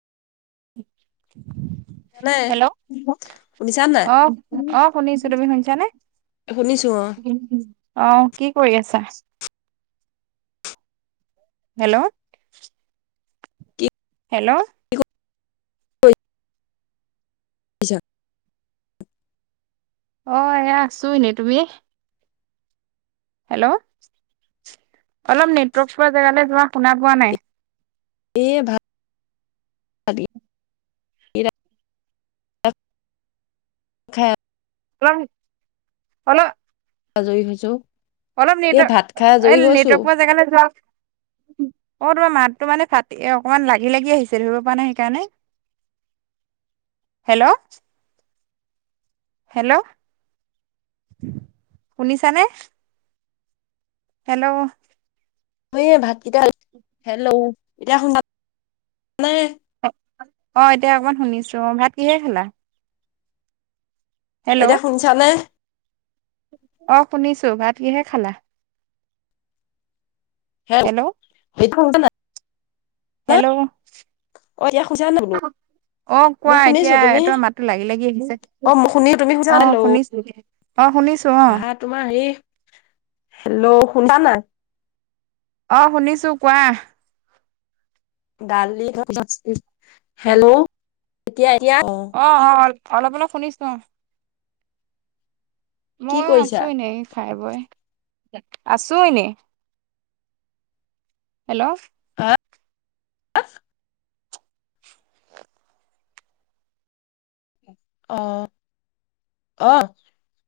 উ নাই হেল্ল' শুনিছা নাই? অ আহ শুনিছো তুমি শুনিছানে? শুনিছো অ আহ কি কৰি আছা? হেল্ল' কি হেল্ল' [unintelligible] আচছা অ এ আছো এনেই তুমি হেল্ল' অলপ নেটৰক পোৱা জেগালৈ যোৱা শুনা পোৱা নাই এ ভাত হ [unintelligible] আজৰি হৈছো অলপ এ ভাত নেটৱৰ্ক খাই আজৰি এ হৈছো নেটৱৰ্ক পোৱা জেগালৈ যোৱা অ তোমাৰ মাতটো মানে ফাটি অকমান লাগি লাগি আহিছে ধৰিব পৰা নাই সেইকাৰণে হেল্ল' হেল্ল' শুনিছানে হেল্ল' ভাতকেইটা হেল্ল' এতিয়া শুাল নে অ এতিয়া অকমান শুনিছো ভাত কিহে খালা? হেল্ল' এতিয়া শুনিছ নে? অ শুনিছো ভাত কিহে খালা? হেল্ল'। এটো কট ন [inaudible] হেল্ল' অ ইয়া খোজ নলোক, অ কোৱা এতিয়া তই মাতো লাগি-লাগি আহিছে অ অ শুনিছো অ শুনিছো অ ভা তোমাৰ হেৰি হেল্ল', শুনবা নাই? অ, শুনিছো কোৱা। দালি হেল্ল', এতিয়া [unintelligible] অ-অ অলপ-অলপ শুনিছো। কি মই কৰিছা আছো এনে খাই বৈ আছো এনে হেল্ল', আহ, অহ - অহ।